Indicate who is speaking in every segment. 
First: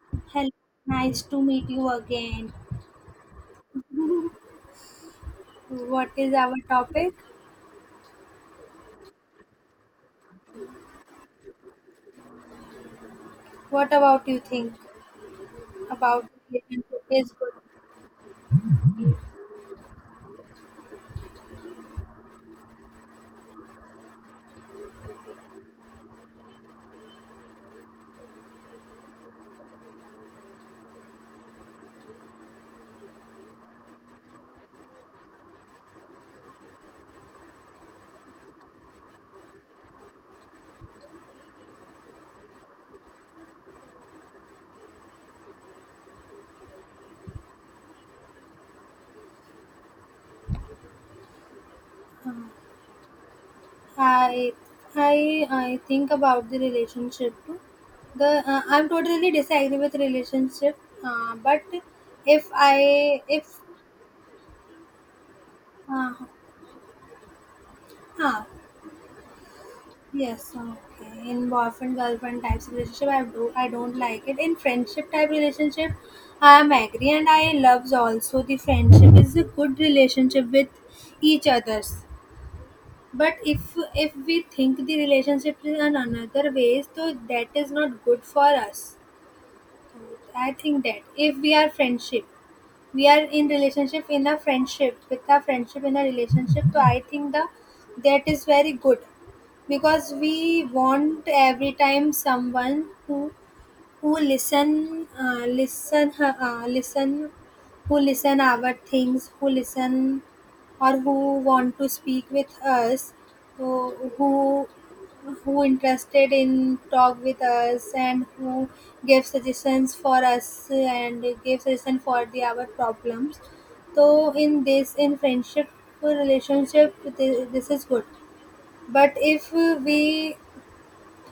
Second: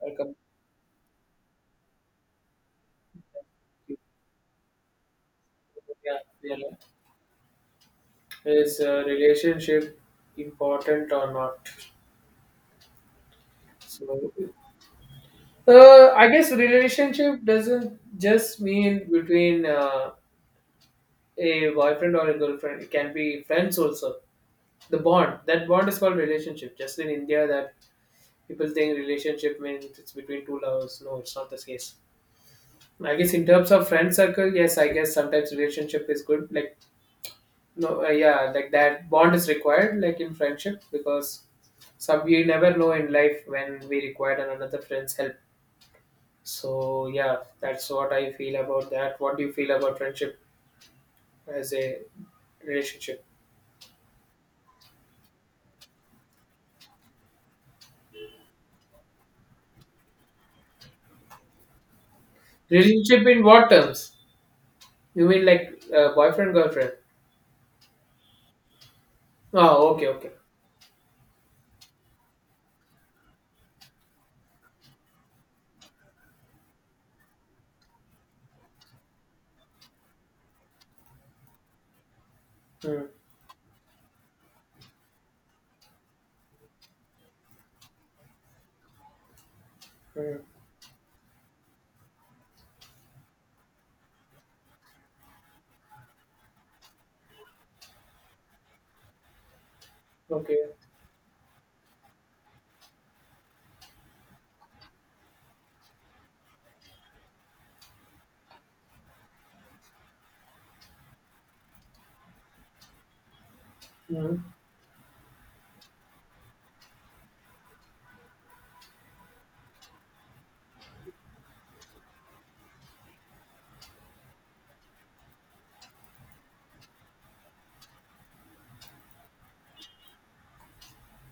Speaker 1: Like a
Speaker 2: Hello, nice to meet you again. What
Speaker 1: yeah,
Speaker 2: is our
Speaker 1: yeah,
Speaker 2: topic?
Speaker 1: yeah. is Relationship important or not?
Speaker 2: What about
Speaker 1: so
Speaker 2: you think
Speaker 1: uh, I
Speaker 2: about
Speaker 1: guess
Speaker 2: relationship is
Speaker 1: relationship
Speaker 2: good?
Speaker 1: doesn't just mean between a boyfriend or a girlfriend, it can be friends also. The bond that bond is called relationship. Just in India, that people think relationship means it's between two lovers. No, it's not the case. I guess in terms of friend circle, yes, I guess sometimes relationship is good. Like no yeah, like that bond is required, like in friendship, because we never know in life when we required another friend's help. So yeah, that's what I feel about that. What do you feel about friendship as a
Speaker 2: Um,
Speaker 1: relationship?
Speaker 2: I I think about the relationship too. The I'm totally disagree with relationship. But if I
Speaker 1: Relationship in
Speaker 2: if
Speaker 1: what terms? You mean like
Speaker 2: uh,
Speaker 1: boyfriend, girlfriend?
Speaker 2: huh,
Speaker 1: Oh, okay, okay.
Speaker 2: Yes, okay. In boyfriend girlfriend types of relationship, I don't like it. In friendship type relationship, I am agree and I loves also the friendship is a good relationship with each others.
Speaker 1: mm,
Speaker 2: But if we think the relationship is in another ways, so that is not good for us.
Speaker 1: mm,
Speaker 2: I think that if we are friendship we are in relationship in a friendship with a friendship in a relationship so I think the that is very good because we
Speaker 1: okay.
Speaker 2: want every time someone who listen listen who listen our things who listen or who want to speak with us who who
Speaker 1: mm,
Speaker 2: who interested in talk with us and who give suggestions for us and give suggestion for the our problems so in friendship relationship this is good but if we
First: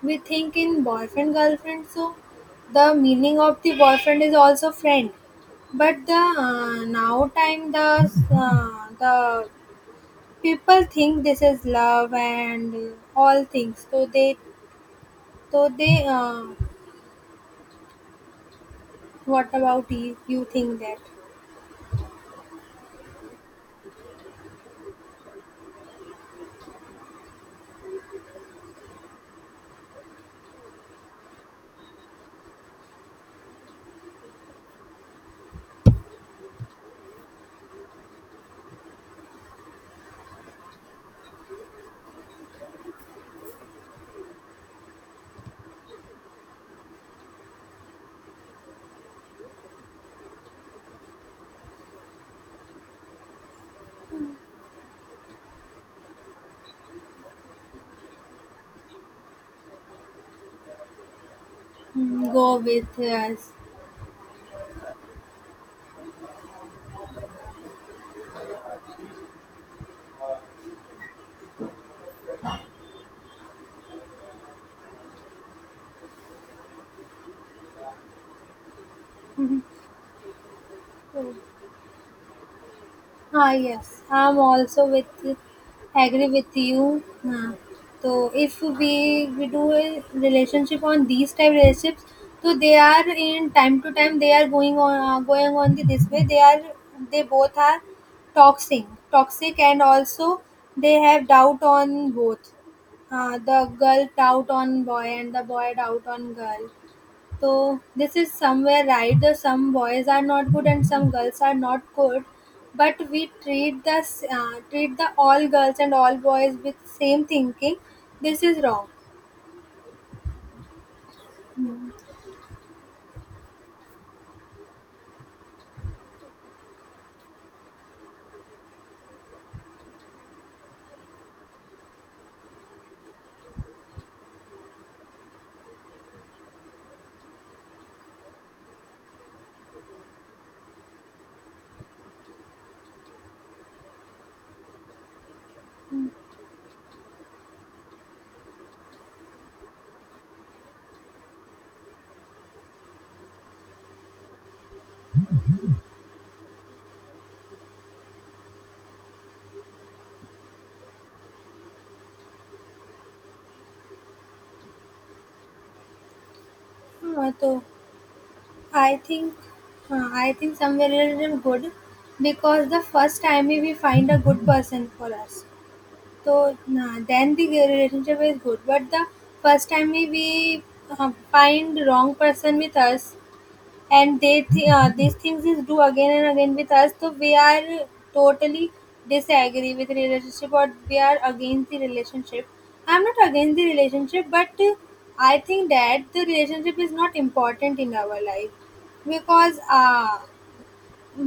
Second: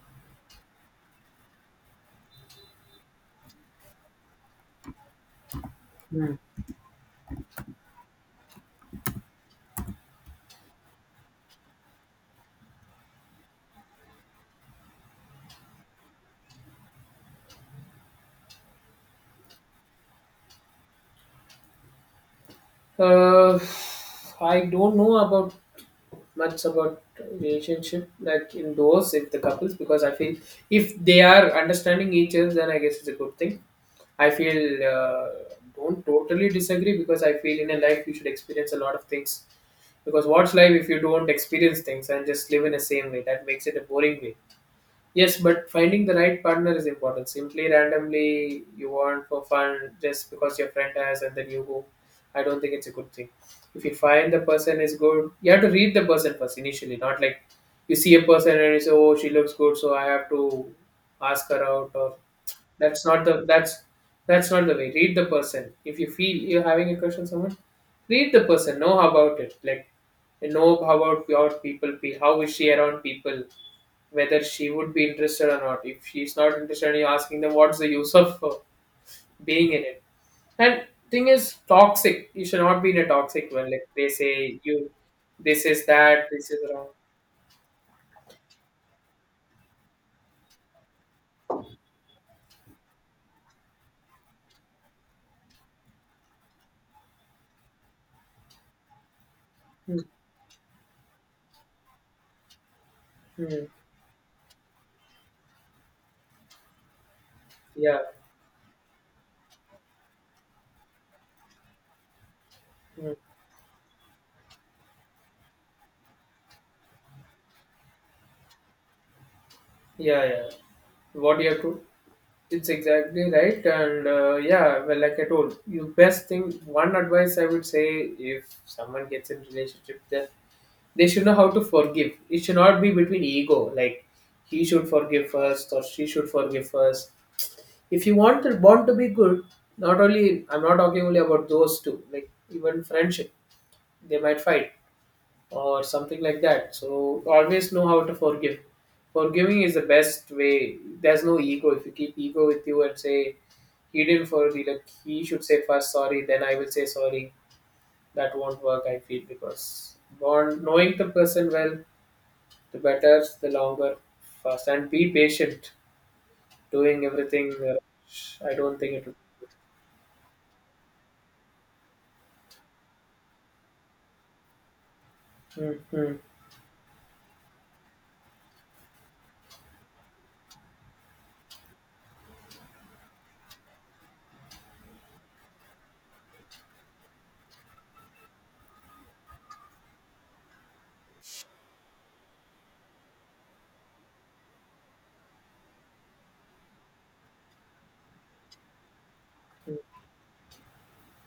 Speaker 2: we think in boyfriend-girlfriend, so the meaning of the boyfriend is also friend. But the
Speaker 1: mm.
Speaker 2: now time the people think this is love and all things. So they so they uh, what about you? You think that
Speaker 1: Uh, I don't know about much about relationship, like in those, if the couples, because I feel if they are understanding each other, then I guess it's a good thing. I feel don't totally disagree, because I feel in a life you should experience a lot of things. Because what's life if you don't experience things and just live in the same way? That makes it a boring way. Yes, but finding the right partner is important. Simply randomly you want for fun just because your friend has and then you go. I don't think it's a good thing. If you find the person is good, you have to read the person first initially, not like you see a person and you say, oh, she looks good, so I have to ask her out or
Speaker 2: Mm, go with
Speaker 1: that's not the
Speaker 2: us?
Speaker 1: that's that's not the way. Read the person. If you feel you're having a crush on someone, read the person. Know about it. Like, know about your people. Be, how is she around people? Whether she would be interested or not. If she's not interested, you're asking them, what's the use of being in it? And thing is, toxic. You should not be in a toxic
Speaker 2: Ah,
Speaker 1: one. Like
Speaker 2: yes,
Speaker 1: they
Speaker 2: I'm
Speaker 1: say,
Speaker 2: also
Speaker 1: you,
Speaker 2: with
Speaker 1: this is that,
Speaker 2: agree
Speaker 1: this
Speaker 2: with
Speaker 1: is wrong.
Speaker 2: you. Uh, so if we do a relationship on these type relationships, so they are in time to time they are going on the, this way. They are they both are toxic, toxic, and
Speaker 1: Hmm.
Speaker 2: also they have doubt on both. The
Speaker 1: Hmm.
Speaker 2: girl doubt on boy and the boy doubt on girl. So
Speaker 1: Yeah.
Speaker 2: this is somewhere right. The some boys are not good and some girls are not good, but
Speaker 1: Hmm.
Speaker 2: we treat treat the all girls and all boys with same thinking. This is wrong.
Speaker 1: Yeah. Yeah. What do you have to? It's exactly right, and yeah, well, like I told you, best thing. One advice I would say, if someone gets in relationship, then they should know how to forgive. It should not be between ego, like he should forgive first or she should forgive first. If you want the bond to be good, not only, I'm not talking only about those two, like even friendship, they might fight or something like that. So always know how to forgive. Forgiving is the best way. There's no ego. If you keep ego with you and say he didn't forgive, like he should say first sorry, then I will say sorry. That won't work. I feel because bond, knowing the person well, the better, the longer, fast, and be patient. Doing
Speaker 2: Uh,
Speaker 1: everything,
Speaker 2: So
Speaker 1: I don't think
Speaker 2: I
Speaker 1: it.
Speaker 2: think
Speaker 1: Will.
Speaker 2: I think somewhere it is good because the first time we find a good person for us,
Speaker 1: Mm, mm,
Speaker 2: so then the relationship is good. But the first time we, uh, find wrong person with us, and they these things is do again and again with us so we are totally disagree with relationship or we are against the relationship I'm not against the relationship but I think that the relationship is not important in our life because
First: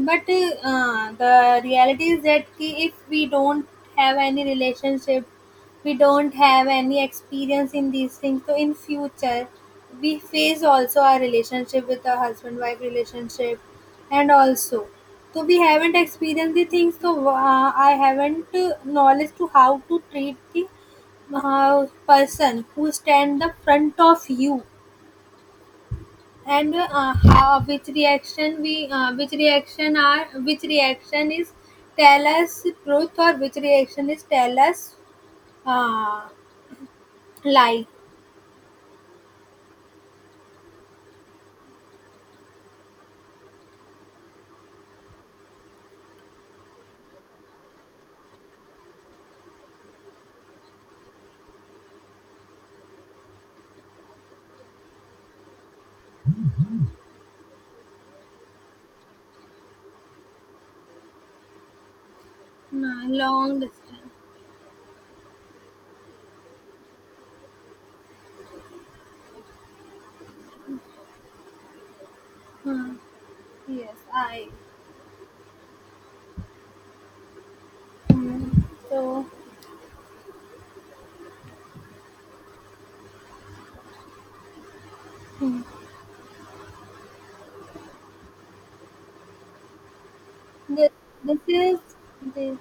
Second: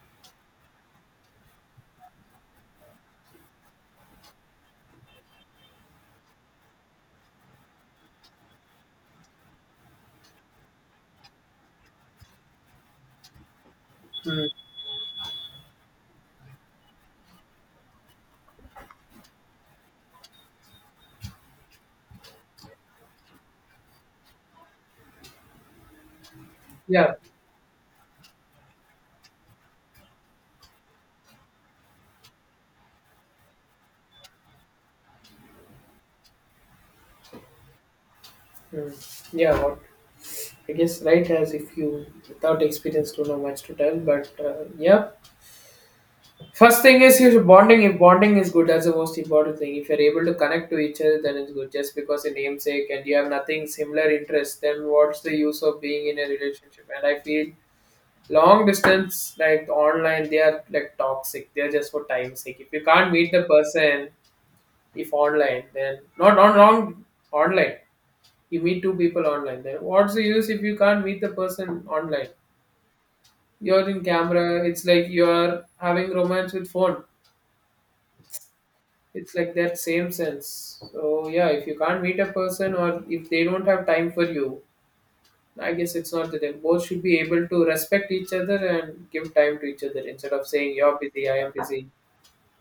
Speaker 2: but the reality is that ki if we don't have any relationship we don't have any experience in these things so in future we face also our relationship with our husband wife relationship and
Speaker 1: mm.
Speaker 2: also so we haven't experienced the things so I haven't knowledge to how to treat the person who stand the front of you and
Speaker 1: Yeah,
Speaker 2: how, which reaction is tell us truth or which reaction is tell us uh, lie.
Speaker 1: mm. yeah. What I guess right, as if you without experience don't know much to tell, but yeah. First thing is your bonding. If bonding is good, that's the most important thing. If you're able to connect to each other, then it's good. Just because a namesake and you have nothing similar interest, then what's the use of being in a relationship? And I feel long distance, like online, they are like toxic. They're just for time's sake. If you
Speaker 2: Hmm,
Speaker 1: can't meet the
Speaker 2: long
Speaker 1: person,
Speaker 2: distance.
Speaker 1: if online, then not on wrong online. You meet two people online. Then what's the use if you can't meet the person online?
Speaker 2: Hmm.
Speaker 1: You're in
Speaker 2: Yes, i.
Speaker 1: camera. It's like you're having romance with phone.
Speaker 2: Hmm. So
Speaker 1: It's like that same sense. So yeah, if you can't meet a person or if they don't have time for you,
Speaker 2: hmm.
Speaker 1: I guess it's not that them. Both should be able to respect each other and give time to each other instead of saying
Speaker 2: this,
Speaker 1: you're busy, I
Speaker 2: this
Speaker 1: am
Speaker 2: is
Speaker 1: busy.
Speaker 2: this,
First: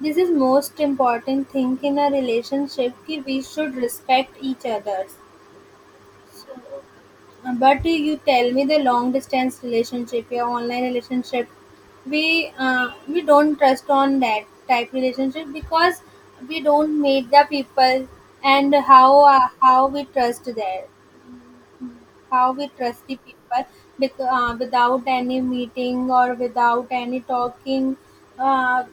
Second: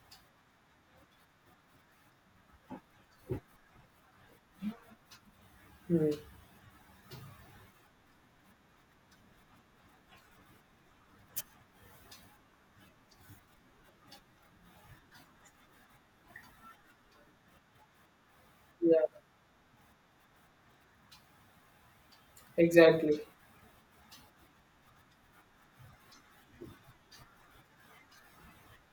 Speaker 2: this is most important thing in a relationship कि we should respect each other
Speaker 1: Hmm.
Speaker 2: but you tell me the long distance relationship your online relationship we don't trust on that type relationship because we don't meet the people and
Speaker 1: Yeah,
Speaker 2: how we trust there how we trust the
Speaker 1: exactly.
Speaker 2: people because, without any meeting or without any talking uh,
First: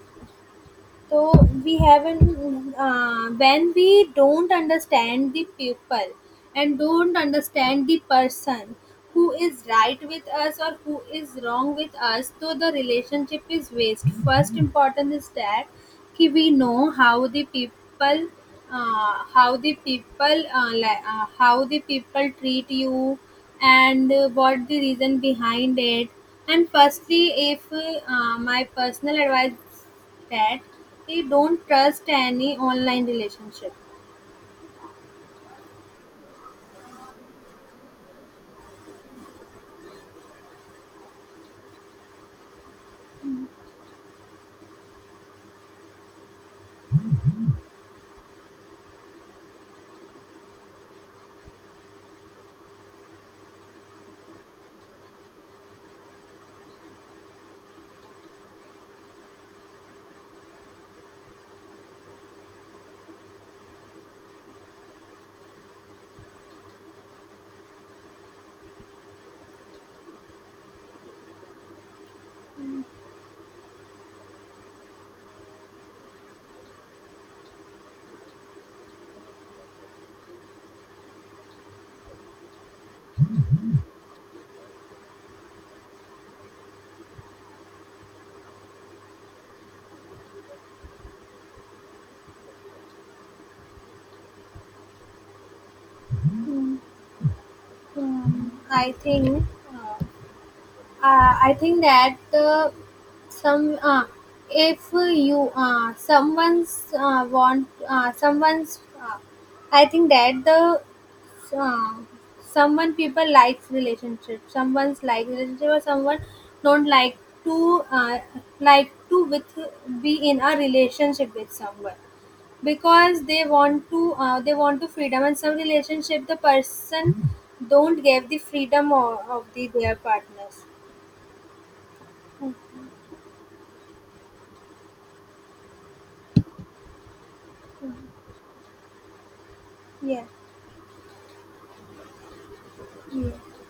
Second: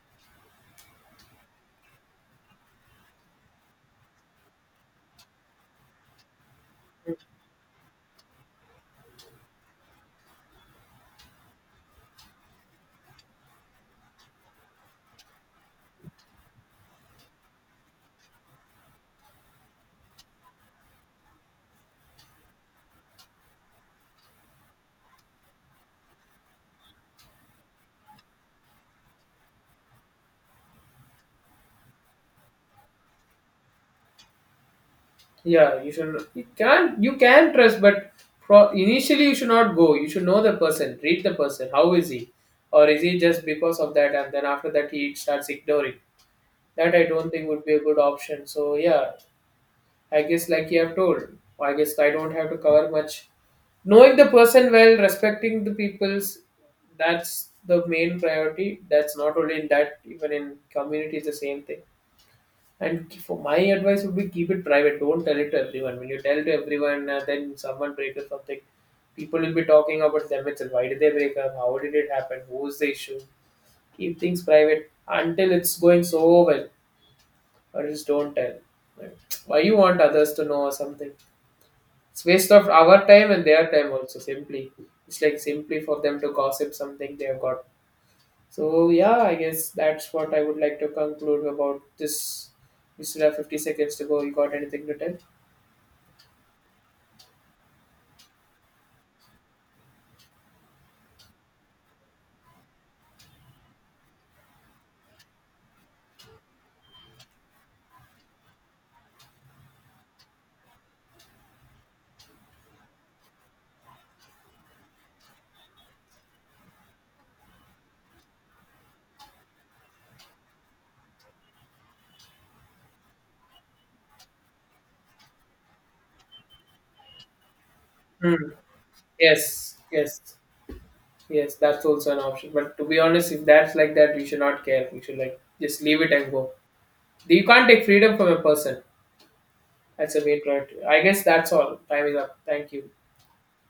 Speaker 2: so we haven't when we don't understand the people and don't understand the person who is right with us or who is wrong with us so the relationship is waste first important is that कि we know how the people how the people how the people treat you and what the reason behind it and firstly if my personal advice that they don't trust any online relationship.
Speaker 1: Yeah, you should. You can, you can trust, but pro, initially you should not go. You should know the person, read the person. How is he, or is he just because of that, and then after that he starts ignoring. That I don't think would be a good option. So yeah, I guess, like you have told, I guess I don't have to cover much. Knowing the person well, respecting the people's, that's the main priority. That's not only in that, even in community, is the same thing. And for my advice would be, keep it private. Don't tell it to everyone. When you tell to everyone, then someone breaks or something, people will be talking about them itself. Why did they break up? How did it happen? Who's the issue? Keep things private until it's going so well, or just don't tell. Like, why you want others to know or something? It's waste of our time and their time also. Simply, it's like simply for them to gossip something they have got. So yeah, I guess that's what I would like to conclude about this. We still have 50 seconds to go. You got anything to tell?
Speaker 2: Hmm. I think. Uh, I think that uh, some uh, if you someone's want someone's uh, I think that the so, someone people likes relationship someone's like relationship or someone don't to uh, like to with be in a relationship with someone because they want to freedom and some relationship the person don't give the
Speaker 1: Hmm.
Speaker 2: freedom of the
Speaker 1: Yes,
Speaker 2: their
Speaker 1: yes,
Speaker 2: partners.
Speaker 1: yes. That's also an option.
Speaker 2: Hmm.
Speaker 1: But to be honest, if that's like that, we should not care. We should like just leave it and go. You can't take freedom from a person. That's
Speaker 2: Yeah.
Speaker 1: a main priority. I guess that's all. Time is up. Thank you.
Speaker 2: Yeah.